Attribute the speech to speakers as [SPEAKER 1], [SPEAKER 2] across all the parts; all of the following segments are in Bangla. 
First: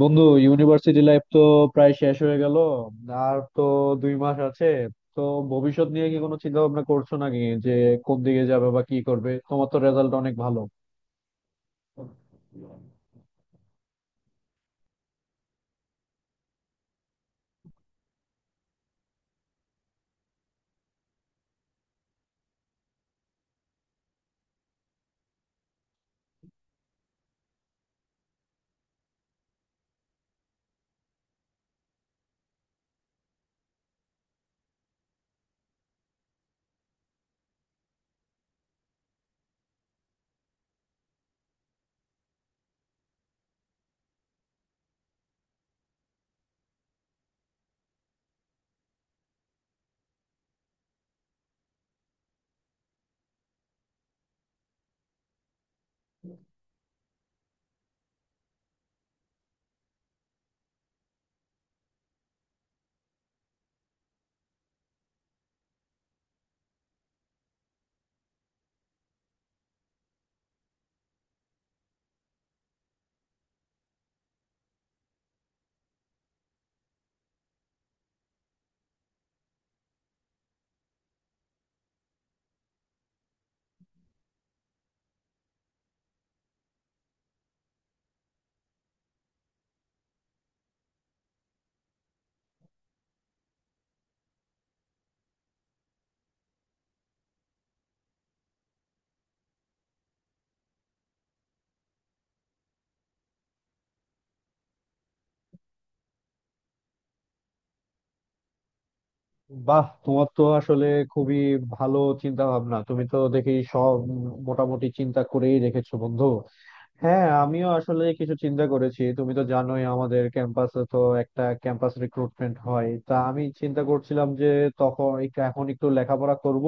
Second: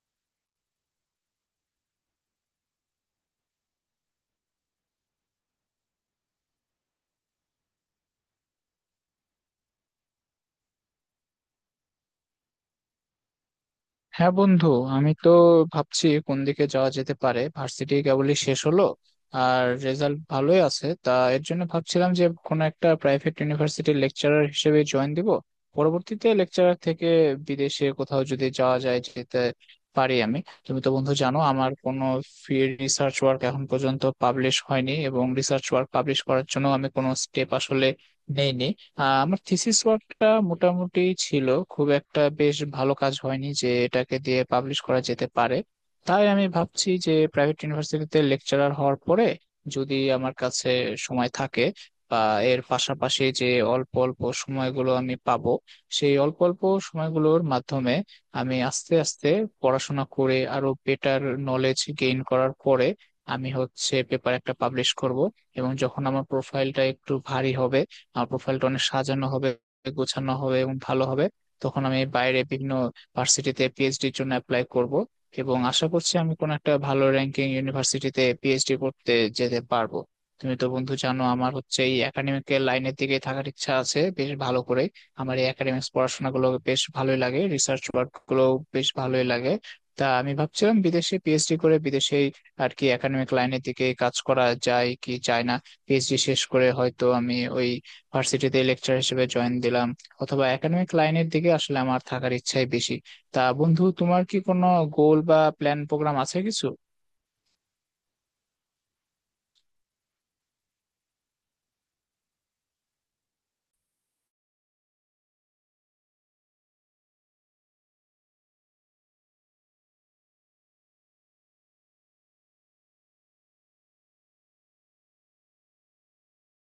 [SPEAKER 1] বন্ধু, ইউনিভার্সিটি লাইফ তো প্রায় শেষ হয়ে গেল। আর তো 2 মাস আছে। তো ভবিষ্যৎ নিয়ে কি কোনো চিন্তা ভাবনা করছো নাকি যে কোন দিকে যাবে বা কি করবে? তোমার তো রেজাল্ট অনেক ভালো।
[SPEAKER 2] হ্যাঁ, বন্ধু। আমি তো ভাবছি কোন দিকে যাওয়া যেতে পারে। ভার্সিটি কেবলই শেষ হলো আর রেজাল্ট ভালোই আছে, তা এর জন্য ভাবছিলাম যে কোনো একটা প্রাইভেট ইউনিভার্সিটির লেকচারার হিসেবে জয়েন দিব। পরবর্তীতে লেকচারার থেকে বিদেশে কোথাও যদি যাওয়া যায়, যেতে পারি আমি। তুমি তো বন্ধু জানো, আমার কোনো ফ্রি রিসার্চ ওয়ার্ক এখন পর্যন্ত পাবলিশ হয়নি, এবং রিসার্চ ওয়ার্ক পাবলিশ করার জন্য আমি কোনো স্টেপ আসলে নেইনি। আমার থিসিস ওয়ার্কটা মোটামুটি ছিল, খুব একটা বেশ ভালো কাজ হয়নি যে এটাকে দিয়ে পাবলিশ করা যেতে পারে। তাই আমি ভাবছি যে প্রাইভেট ইউনিভার্সিটিতে লেকচারার হওয়ার পরে যদি আমার কাছে সময় থাকে, বা এর পাশাপাশি যে অল্প অল্প সময়গুলো আমি পাবো, সেই অল্প অল্প সময়গুলোর মাধ্যমে আমি আস্তে আস্তে পড়াশোনা করে আরো বেটার নলেজ গেইন করার পরে আমি হচ্ছে পেপার একটা পাবলিশ করব। এবং যখন আমার প্রোফাইলটা একটু ভারী হবে, প্রোফাইলটা অনেক সাজানো হবে, গোছানো হবে এবং ভালো হবে, তখন আমি বাইরে বিভিন্ন ভার্সিটিতে পিএইচডির জন্য অ্যাপ্লাই করব। এবং আশা করছি আমি কোনো একটা ভালো র্যাঙ্কিং ইউনিভার্সিটিতে পিএইচডি করতে যেতে পারবো। তুমি তো বন্ধু জানো, আমার হচ্ছে এই একাডেমিক লাইনের দিকে থাকার ইচ্ছা আছে বেশ ভালো করে। আমার এই একাডেমিক্স পড়াশোনা গুলো বেশ ভালোই লাগে, রিসার্চ ওয়ার্ক গুলো বেশ ভালোই লাগে। তা আমি ভাবছিলাম, বিদেশে পিএইচডি করে বিদেশে আর কি একাডেমিক লাইনের দিকে কাজ করা যায় কি যায় না। পিএইচডি শেষ করে হয়তো আমি ওই ভার্সিটিতে লেকচার হিসেবে জয়েন দিলাম, অথবা একাডেমিক লাইনের দিকে আসলে আমার থাকার ইচ্ছাই বেশি। তা বন্ধু, তোমার কি কোনো গোল বা প্ল্যান প্রোগ্রাম আছে কিছু?
[SPEAKER 1] বাহ, তোমার তো আসলে খুবই ভালো চিন্তা ভাবনা। তুমি তো দেখি সব মোটামুটি চিন্তা করেই রেখেছো বন্ধু। হ্যাঁ, আমিও আসলে কিছু চিন্তা করেছি। তুমি তো জানোই আমাদের ক্যাম্পাসে তো একটা ক্যাম্পাস রিক্রুটমেন্ট হয়। তা আমি চিন্তা করছিলাম যে তখন এখন একটু লেখাপড়া করব,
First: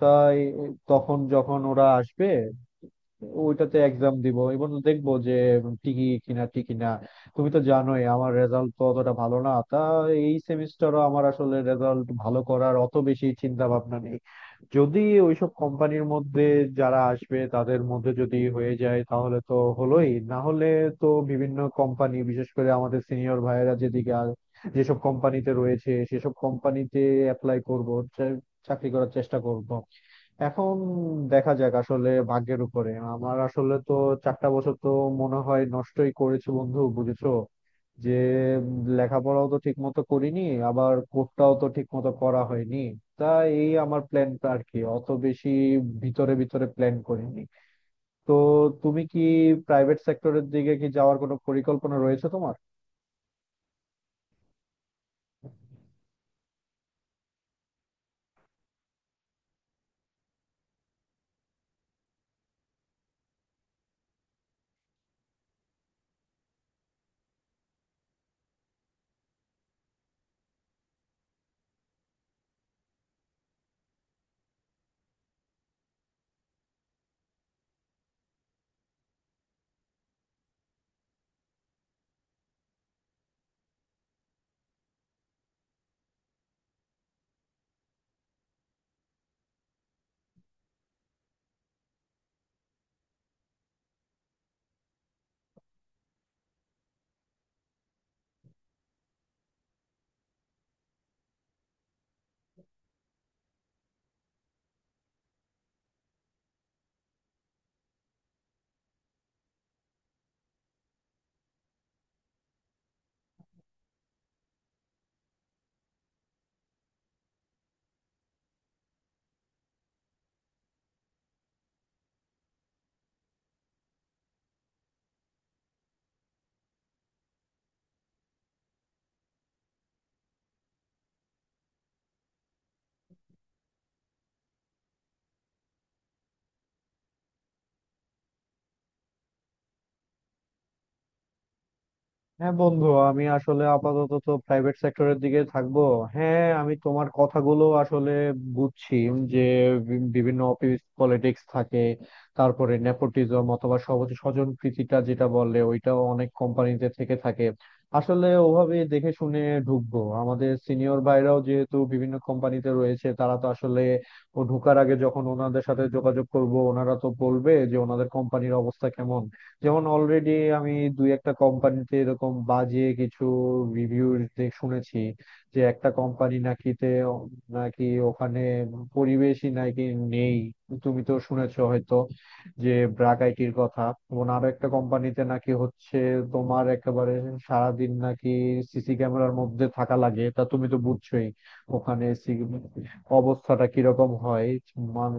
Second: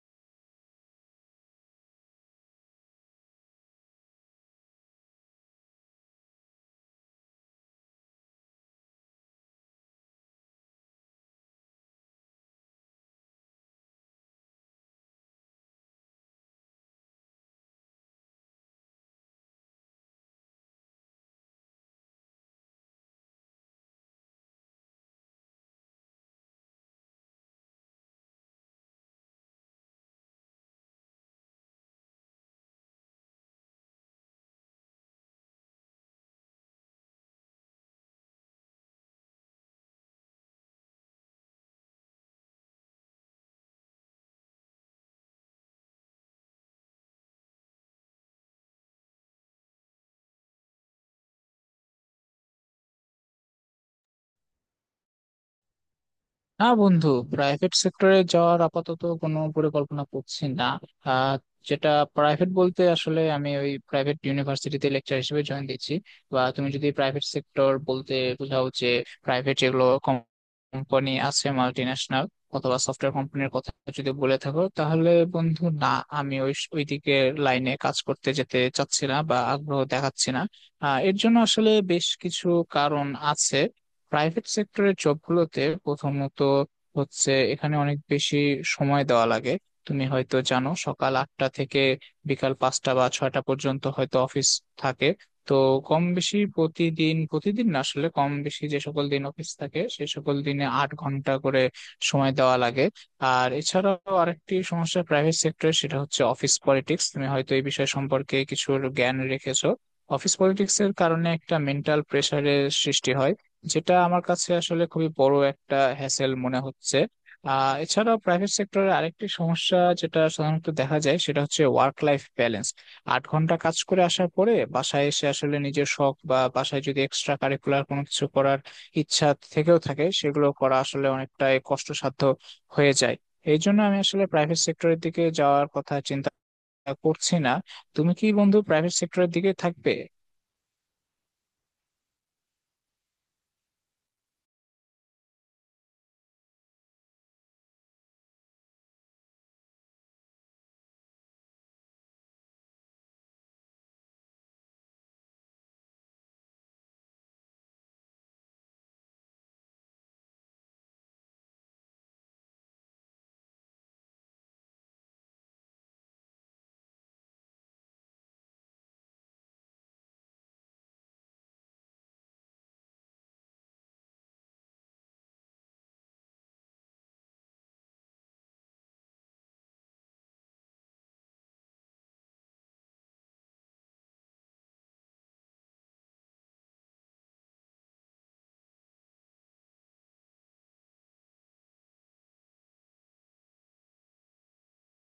[SPEAKER 1] তাই তখন যখন ওরা আসবে ওইটাতে এক্সাম দিব এবং দেখবো যে টিকি কিনা টিকি না। তুমি তো জানোই আমার রেজাল্ট তো অতটা ভালো না। তা এই সেমিস্টারও আমার আসলে রেজাল্ট ভালো করার অত বেশি চিন্তা ভাবনা নেই। যদি ওইসব কোম্পানির মধ্যে যারা আসবে তাদের মধ্যে যদি হয়ে যায় তাহলে তো হলোই, না হলে তো বিভিন্ন কোম্পানি, বিশেষ করে আমাদের সিনিয়র ভাইয়েরা যেসব কোম্পানিতে রয়েছে সেসব কোম্পানিতে অ্যাপ্লাই করব, চা- চাকরি করার চেষ্টা করব। এখন দেখা যাক, আসলে ভাগ্যের উপরে। আমার আসলে তো 4টা বছর তো মনে হয় নষ্টই করেছি বন্ধু, বুঝেছো? যে উম, লেখাপড়াও তো ঠিক মতো করিনি, আবার কোর্সটাও তো ঠিক মতো করা হয়নি। তা এই আমার প্ল্যানটা আর কি, অত বেশি ভিতরে ভিতরে প্ল্যান করিনি। তো তুমি কি প্রাইভেট সেক্টরের দিকে কি যাওয়ার কোনো পরিকল্পনা রয়েছে তোমার?
[SPEAKER 2] না বন্ধু, প্রাইভেট সেক্টরে যাওয়ার আপাতত কোনো পরিকল্পনা করছি না। আহ, যেটা প্রাইভেট বলতে আসলে আমি ওই প্রাইভেট ইউনিভার্সিটিতে লেকচার হিসেবে জয়েন দিচ্ছি। বা তুমি যদি প্রাইভেট সেক্টর বলতে বোঝাও যে প্রাইভেট যেগুলো কোম্পানি আছে, মাল্টি ন্যাশনাল অথবা সফটওয়্যার কোম্পানির কথা যদি বলে থাকো, তাহলে বন্ধু না, আমি ওই ওই দিকে লাইনে কাজ করতে যেতে চাচ্ছি না বা আগ্রহ দেখাচ্ছি না। এর জন্য আসলে বেশ কিছু কারণ আছে। প্রাইভেট সেক্টরের জবগুলোতে প্রথমত হচ্ছে এখানে অনেক বেশি সময় দেওয়া লাগে। তুমি হয়তো জানো, সকাল 8টা থেকে বিকাল 5টা বা 6টা পর্যন্ত হয়তো অফিস থাকে। তো কম বেশি প্রতিদিন, প্রতিদিন না আসলে কম বেশি যে সকল দিন অফিস থাকে সে সকল দিনে 8 ঘন্টা করে সময় দেওয়া লাগে। আর এছাড়াও আরেকটি সমস্যা প্রাইভেট সেক্টরে সেটা হচ্ছে অফিস পলিটিক্স। তুমি হয়তো এই বিষয় সম্পর্কে কিছু জ্ঞান রেখেছো। অফিস পলিটিক্স এর কারণে একটা মেন্টাল প্রেশারের সৃষ্টি হয়, যেটা আমার কাছে আসলে খুবই বড় একটা হ্যাসেল মনে হচ্ছে। আহ, এছাড়াও প্রাইভেট সেক্টরে আরেকটি সমস্যা যেটা সাধারণত দেখা যায় সেটা হচ্ছে ওয়ার্ক লাইফ ব্যালেন্স। 8 ঘন্টা কাজ করে আসার পরে বাসায় এসে আসলে নিজের শখ বা বাসায় যদি এক্সট্রা কারিকুলার কোনো কিছু করার ইচ্ছা থেকেও থাকে, সেগুলো করা আসলে অনেকটাই কষ্টসাধ্য হয়ে যায়। এই জন্য আমি আসলে প্রাইভেট সেক্টরের দিকে যাওয়ার কথা চিন্তা করছি না। তুমি কি বন্ধু প্রাইভেট সেক্টরের দিকে থাকবে?
[SPEAKER 1] হ্যাঁ বন্ধু, আমি আসলে আপাতত তো প্রাইভেট সেক্টরের দিকে থাকবো। হ্যাঁ, আমি তোমার কথাগুলো আসলে বুঝছি যে বিভিন্ন অফিস পলিটিক্স থাকে, তারপরে নেপোটিজম অথবা সহজ স্বজন প্রীতিটা যেটা বলে ওইটাও অনেক কোম্পানিতে থেকে থাকে। আসলে ওভাবে দেখে শুনে ঢুকবো। আমাদের সিনিয়র ভাইরাও যেহেতু বিভিন্ন কোম্পানিতে রয়েছে, তারা তো আসলে ও ঢোকার আগে যখন ওনাদের সাথে যোগাযোগ করব ওনারা তো বলবে যে ওনাদের কোম্পানির অবস্থা কেমন। যেমন অলরেডি আমি দুই একটা কোম্পানিতে এরকম বাজে কিছু রিভিউ শুনেছি যে একটা কোম্পানি নাকিতে নাকি ওখানে পরিবেশই নাকি নেই। তুমি তো শুনেছো হয়তো যে ব্র্যাক আইটির কথা। এবং আরো একটা কোম্পানিতে নাকি হচ্ছে তোমার একেবারে সারাদিন নাকি সিসি ক্যামেরার মধ্যে থাকা লাগে। তা তুমি তো বুঝছোই ওখানে অবস্থাটা কিরকম হয় মান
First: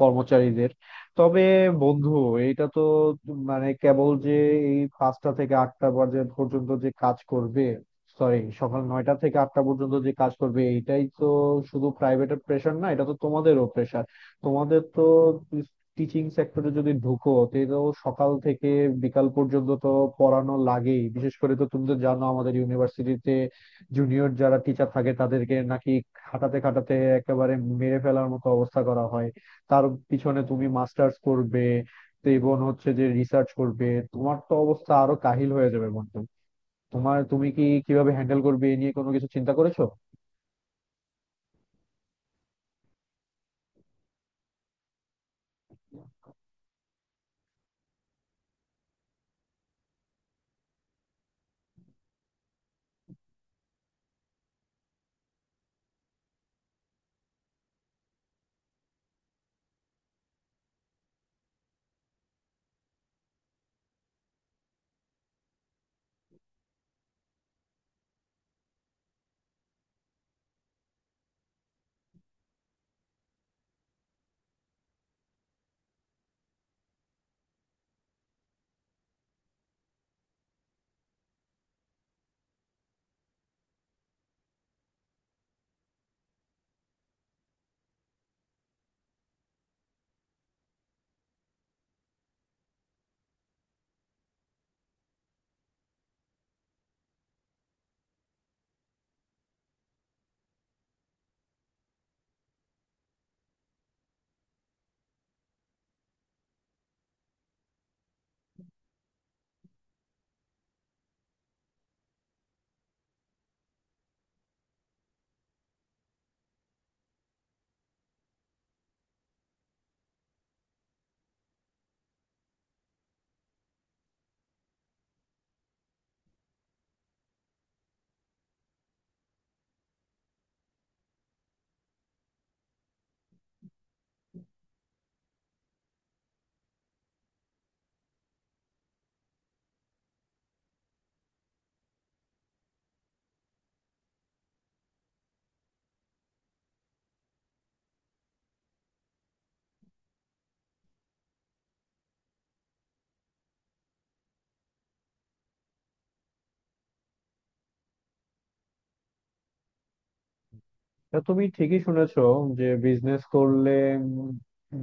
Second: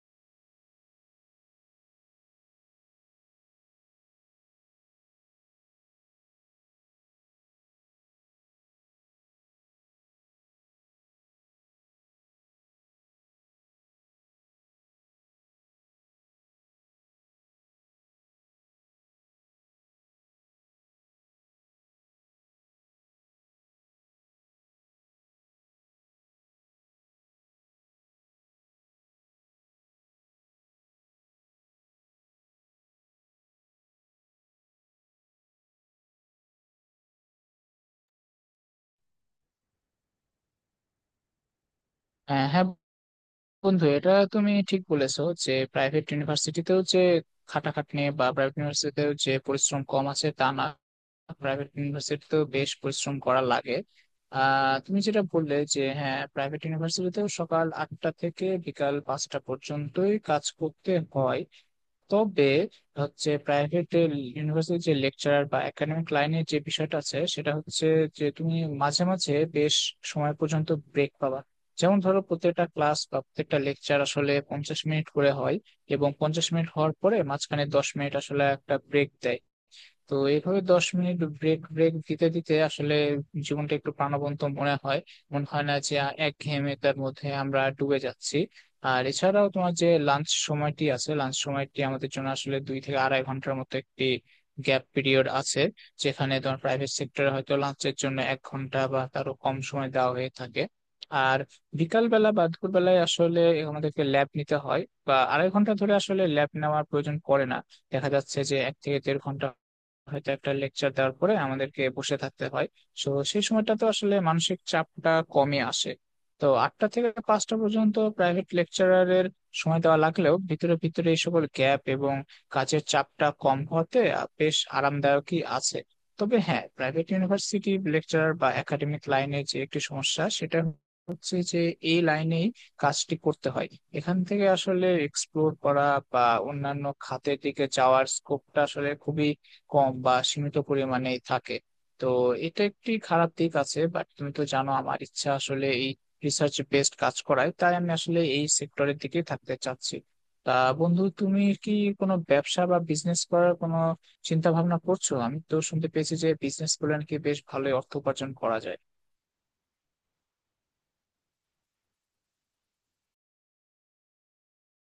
[SPEAKER 1] কর্মচারীদের। তবে বন্ধু, এটা তো মানে কেবল যে এই 5টা থেকে 8টা পর্যন্ত পর্যন্ত যে কাজ করবে, সরি সকাল 9টা থেকে 8টা পর্যন্ত যে কাজ করবে, এইটাই তো শুধু প্রাইভেটের প্রেশার না, এটা তো তোমাদেরও প্রেশার। তোমাদের তো টিচিং সেক্টরে যদি ঢুকো তো এটা তো সকাল থেকে বিকাল পর্যন্ত তো পড়ানো লাগেই। বিশেষ করে তো তুমি তো জানো আমাদের ইউনিভার্সিটিতে জুনিয়র যারা টিচার থাকে তাদেরকে নাকি খাটাতে খাটাতে একেবারে মেরে ফেলার মতো অবস্থা করা হয়। তার পিছনে তুমি মাস্টার্স করবে তো, এবং হচ্ছে যে রিসার্চ করবে, তোমার তো অবস্থা আরো কাহিল হয়ে যাবে বন্ধু। তোমার তুমি কি কিভাবে হ্যান্ডেল করবে এ নিয়ে কোনো কিছু চিন্তা করেছো?
[SPEAKER 2] হ্যাঁ বন্ধু, এটা তুমি ঠিক বলেছো যে প্রাইভেট ইউনিভার্সিটিতেও যে খাটাখাটনি বা প্রাইভেট ইউনিভার্সিটিতেও যে পরিশ্রম কম আছে তা না, প্রাইভেট ইউনিভার্সিটিতেও বেশ পরিশ্রম করা লাগে। আহ, তুমি যেটা বললে যে হ্যাঁ, প্রাইভেট ইউনিভার্সিটিতেও সকাল 8টা থেকে বিকাল পাঁচটা পর্যন্তই কাজ করতে হয়। তবে হচ্ছে প্রাইভেট ইউনিভার্সিটির যে লেকচারার বা একাডেমিক লাইনের যে বিষয়টা আছে সেটা হচ্ছে যে তুমি মাঝে মাঝে বেশ সময় পর্যন্ত ব্রেক পাবা। যেমন ধরো, প্রত্যেকটা ক্লাস বা প্রত্যেকটা লেকচার আসলে 50 মিনিট করে হয়, এবং 50 মিনিট হওয়ার পরে মাঝখানে 10 মিনিট আসলে একটা ব্রেক দেয়। তো এইভাবে 10 মিনিট ব্রেক ব্রেক দিতে দিতে আসলে জীবনটা একটু প্রাণবন্ত মনে হয়। মনে হয় না যে একঘেয়েমিতার মধ্যে আমরা ডুবে যাচ্ছি। আর এছাড়াও তোমার যে লাঞ্চ সময়টি আছে, লাঞ্চ সময়টি আমাদের জন্য আসলে 2 থেকে আড়াই ঘন্টার মতো একটি গ্যাপ পিরিয়ড আছে, যেখানে তোমার প্রাইভেট সেক্টরে হয়তো লাঞ্চের জন্য 1 ঘন্টা বা তারও কম সময় দেওয়া হয়ে থাকে। আর বিকাল বেলা বা দুপুর বেলায় আসলে আমাদেরকে ল্যাব নিতে হয়, বা আড়াই ঘন্টা ধরে আসলে ল্যাব নেওয়ার প্রয়োজন পড়ে না। দেখা যাচ্ছে যে এক থেকে দেড় ঘন্টা হয়তো একটা লেকচার দেওয়ার পরে আমাদেরকে বসে থাকতে হয়। তো সেই সময়টা তো আসলে মানসিক চাপটা কমে আসে। তো 8টা থেকে 5টা পর্যন্ত প্রাইভেট লেকচারারের সময় দেওয়া লাগলেও, ভিতরে ভিতরে এই সকল গ্যাপ এবং কাজের চাপটা কম হতে বেশ আরামদায়কই আছে। তবে হ্যাঁ, প্রাইভেট ইউনিভার্সিটি লেকচারার বা একাডেমিক লাইনে যে একটি সমস্যা, সেটা হচ্ছে যে এই লাইনেই কাজটি করতে হয়। এখান থেকে আসলে এক্সপ্লোর করা বা অন্যান্য খাতের দিকে যাওয়ার স্কোপটা আসলে খুবই কম বা সীমিত পরিমাণেই থাকে। তো এটা একটি খারাপ দিক আছে, বাট তুমি তো জানো আমার ইচ্ছা আসলে এই রিসার্চ বেসড কাজ করায়, তাই আমি আসলে এই সেক্টরের দিকে থাকতে চাচ্ছি। তা বন্ধু, তুমি কি কোনো ব্যবসা বা বিজনেস করার কোনো চিন্তা ভাবনা করছো? আমি তো শুনতে পেয়েছি যে বিজনেস করলে নাকি বেশ ভালোই অর্থ উপার্জন করা যায়।
[SPEAKER 1] তা তুমি ঠিকই শুনেছো যে বিজনেস করলে উম,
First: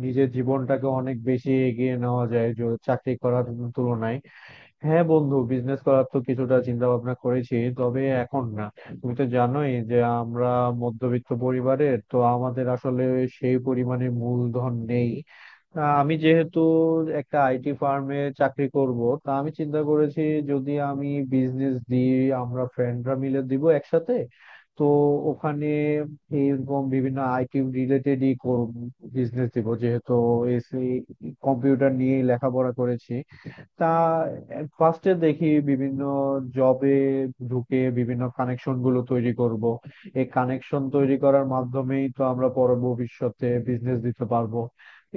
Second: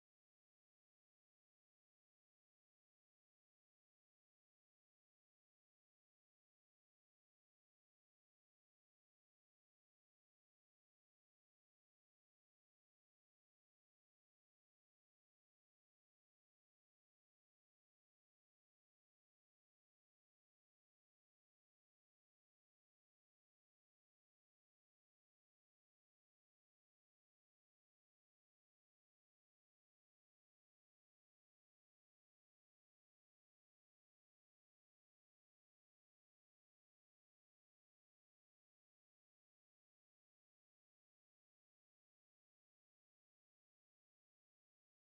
[SPEAKER 1] নিজের জীবনটাকে অনেক বেশি এগিয়ে নেওয়া যায় চাকরি করার তুলনায়। হ্যাঁ বন্ধু, বিজনেস করার তো কিছুটা চিন্তা ভাবনা করেছি, তবে এখন না। তুমি তো জানোই যে আমরা মধ্যবিত্ত পরিবারের, তো আমাদের আসলে সেই পরিমাণে মূলধন নেই। আমি যেহেতু একটা আইটি ফার্মে চাকরি করব তা আমি চিন্তা করেছি যদি আমি বিজনেস দিই, আমরা ফ্রেন্ডরা মিলে দিব একসাথে। তো ওখানে এইরকম বিভিন্ন আইটি রিলেটেডই বিজনেস দিব, যেহেতু এসি কম্পিউটার নিয়ে লেখাপড়া করেছি। তা ফার্স্টে দেখি বিভিন্ন জবে ঢুকে বিভিন্ন কানেকশন গুলো তৈরি করব। এই কানেকশন তৈরি করার মাধ্যমেই তো আমরা পরে ভবিষ্যতে বিজনেস দিতে পারবো।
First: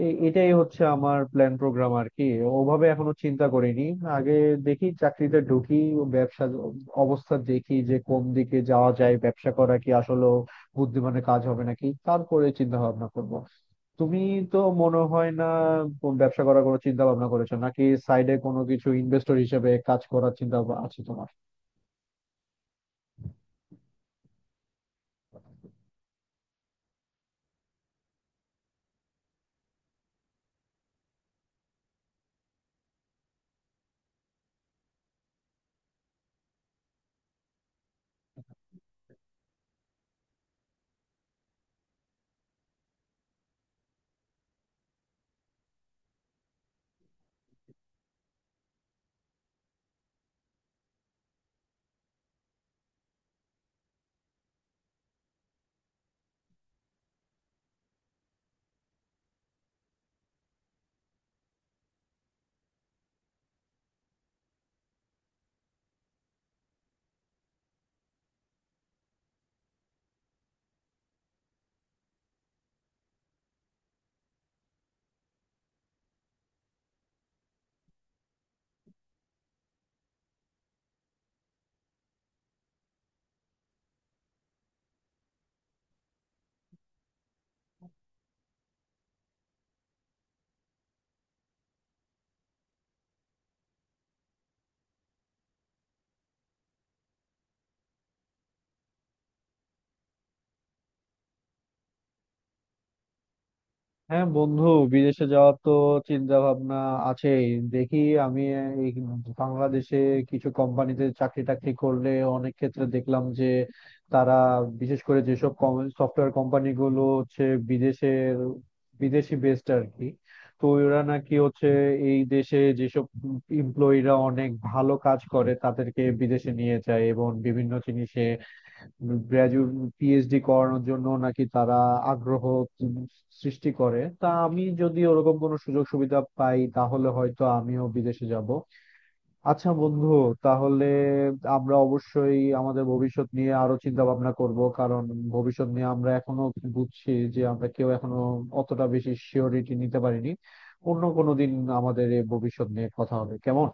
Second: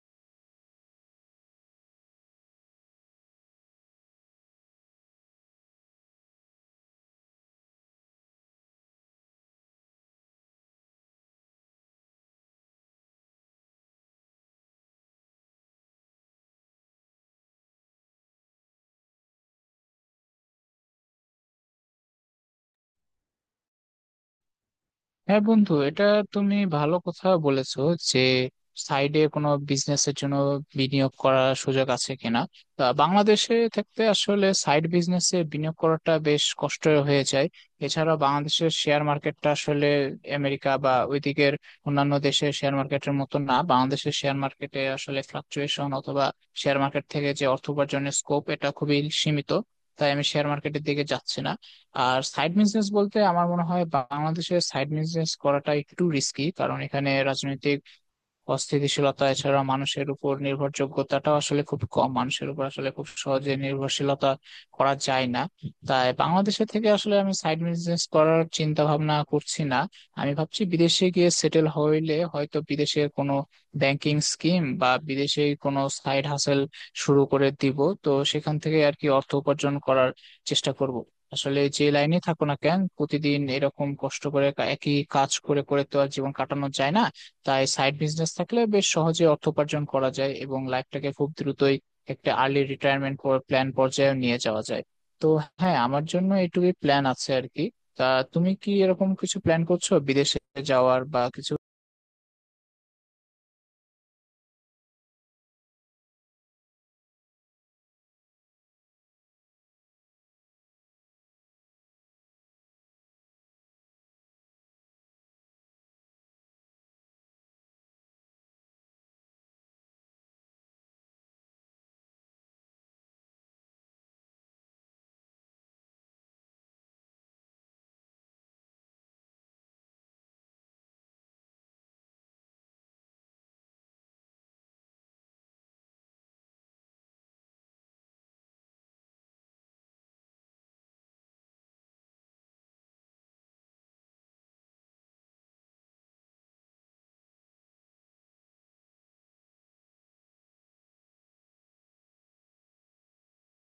[SPEAKER 1] এটাই হচ্ছে আমার প্ল্যান প্রোগ্রাম আর কি, ওভাবে এখনো চিন্তা করিনি। আগে দেখি চাকরিতে ঢুকি, ব্যবসা অবস্থা দেখি যে কোন দিকে যাওয়া যায়, ব্যবসা করা কি আসলে বুদ্ধিমানের কাজ হবে নাকি, তারপরে চিন্তা ভাবনা করবো। তুমি তো মনে হয় না কোন ব্যবসা করার কোনো চিন্তা ভাবনা করেছো নাকি সাইডে কোনো কিছু ইনভেস্টর হিসেবে কাজ করার চিন্তা ভাবনা আছে তোমার?
[SPEAKER 2] হ্যাঁ বন্ধু, এটা তুমি ভালো কথা বলেছো যে সাইডে কোনো বিজনেসের জন্য বিনিয়োগ করার সুযোগ আছে কিনা। তা বাংলাদেশে থাকতে আসলে সাইড বিজনেসে বিনিয়োগ করাটা বেশ কষ্ট হয়ে যায়। এছাড়া বাংলাদেশের শেয়ার মার্কেটটা আসলে আমেরিকা বা ওইদিকের অন্যান্য দেশের শেয়ার মার্কেটের মতো না। বাংলাদেশের শেয়ার মার্কেটে আসলে ফ্লাকচুয়েশন অথবা শেয়ার মার্কেট থেকে যে অর্থ উপার্জনের স্কোপ, এটা খুবই সীমিত। তাই আমি শেয়ার মার্কেটের দিকে যাচ্ছি না। আর সাইড বিজনেস বলতে আমার মনে হয় বাংলাদেশে সাইড বিজনেস করাটা একটু রিস্কি, কারণ এখানে রাজনৈতিক অস্থিতিশীলতা। এছাড়া মানুষের উপর নির্ভরযোগ্যতাটাও আসলে খুব কম, মানুষের উপর আসলে খুব সহজে নির্ভরশীলতা করা যায় না। তাই বাংলাদেশে থেকে আসলে আমি সাইড বিজনেস করার চিন্তা ভাবনা করছি না। আমি ভাবছি বিদেশে গিয়ে সেটেল হইলে হয়তো বিদেশের কোনো ব্যাংকিং স্কিম বা বিদেশে কোনো সাইড হাসেল শুরু করে দিব। তো সেখান থেকে আর কি অর্থ উপার্জন করার চেষ্টা করব। আসলে যে লাইনে থাকো না কেন, প্রতিদিন এরকম কষ্ট করে একই কাজ করে করে তো আর জীবন কাটানো যায় না। তাই সাইড বিজনেস থাকলে বেশ সহজে অর্থ উপার্জন করা যায় এবং লাইফটাকে খুব দ্রুতই একটা আর্লি রিটায়ারমেন্ট প্ল্যান পর্যায়ে নিয়ে যাওয়া যায়। তো হ্যাঁ, আমার জন্য এটুকুই প্ল্যান আছে আর কি। তা তুমি কি এরকম কিছু প্ল্যান করছো বিদেশে যাওয়ার বা কিছু?
[SPEAKER 1] হ্যাঁ বন্ধু, বিদেশে যাওয়ার তো চিন্তা ভাবনা আছেই। দেখি, আমি এই বাংলাদেশে কিছু কোম্পানিতে চাকরি টাকরি করলে অনেক ক্ষেত্রে দেখলাম যে তারা, বিশেষ করে যেসব সফটওয়্যার কোম্পানি গুলো হচ্ছে বিদেশের, বিদেশি বেসড আর কি, তো ওরা নাকি হচ্ছে এই দেশে যেসব এমপ্লয়িরা অনেক ভালো কাজ করে তাদেরকে বিদেশে নিয়ে যায় এবং বিভিন্ন জিনিসে গ্রাজুয়েট পিএইচডি করানোর জন্য নাকি তারা আগ্রহ সৃষ্টি করে। তা আমি যদি ওরকম কোনো সুযোগ সুবিধা পাই তাহলে হয়তো আমিও বিদেশে যাব। আচ্ছা বন্ধু, তাহলে আমরা অবশ্যই আমাদের ভবিষ্যৎ নিয়ে আরো চিন্তা ভাবনা করব, কারণ ভবিষ্যৎ নিয়ে আমরা এখনো বুঝছি যে আমরা কেউ এখনো অতটা বেশি সিওরিটি নিতে পারিনি। অন্য কোনো দিন আমাদের এই ভবিষ্যৎ নিয়ে কথা হবে, কেমন?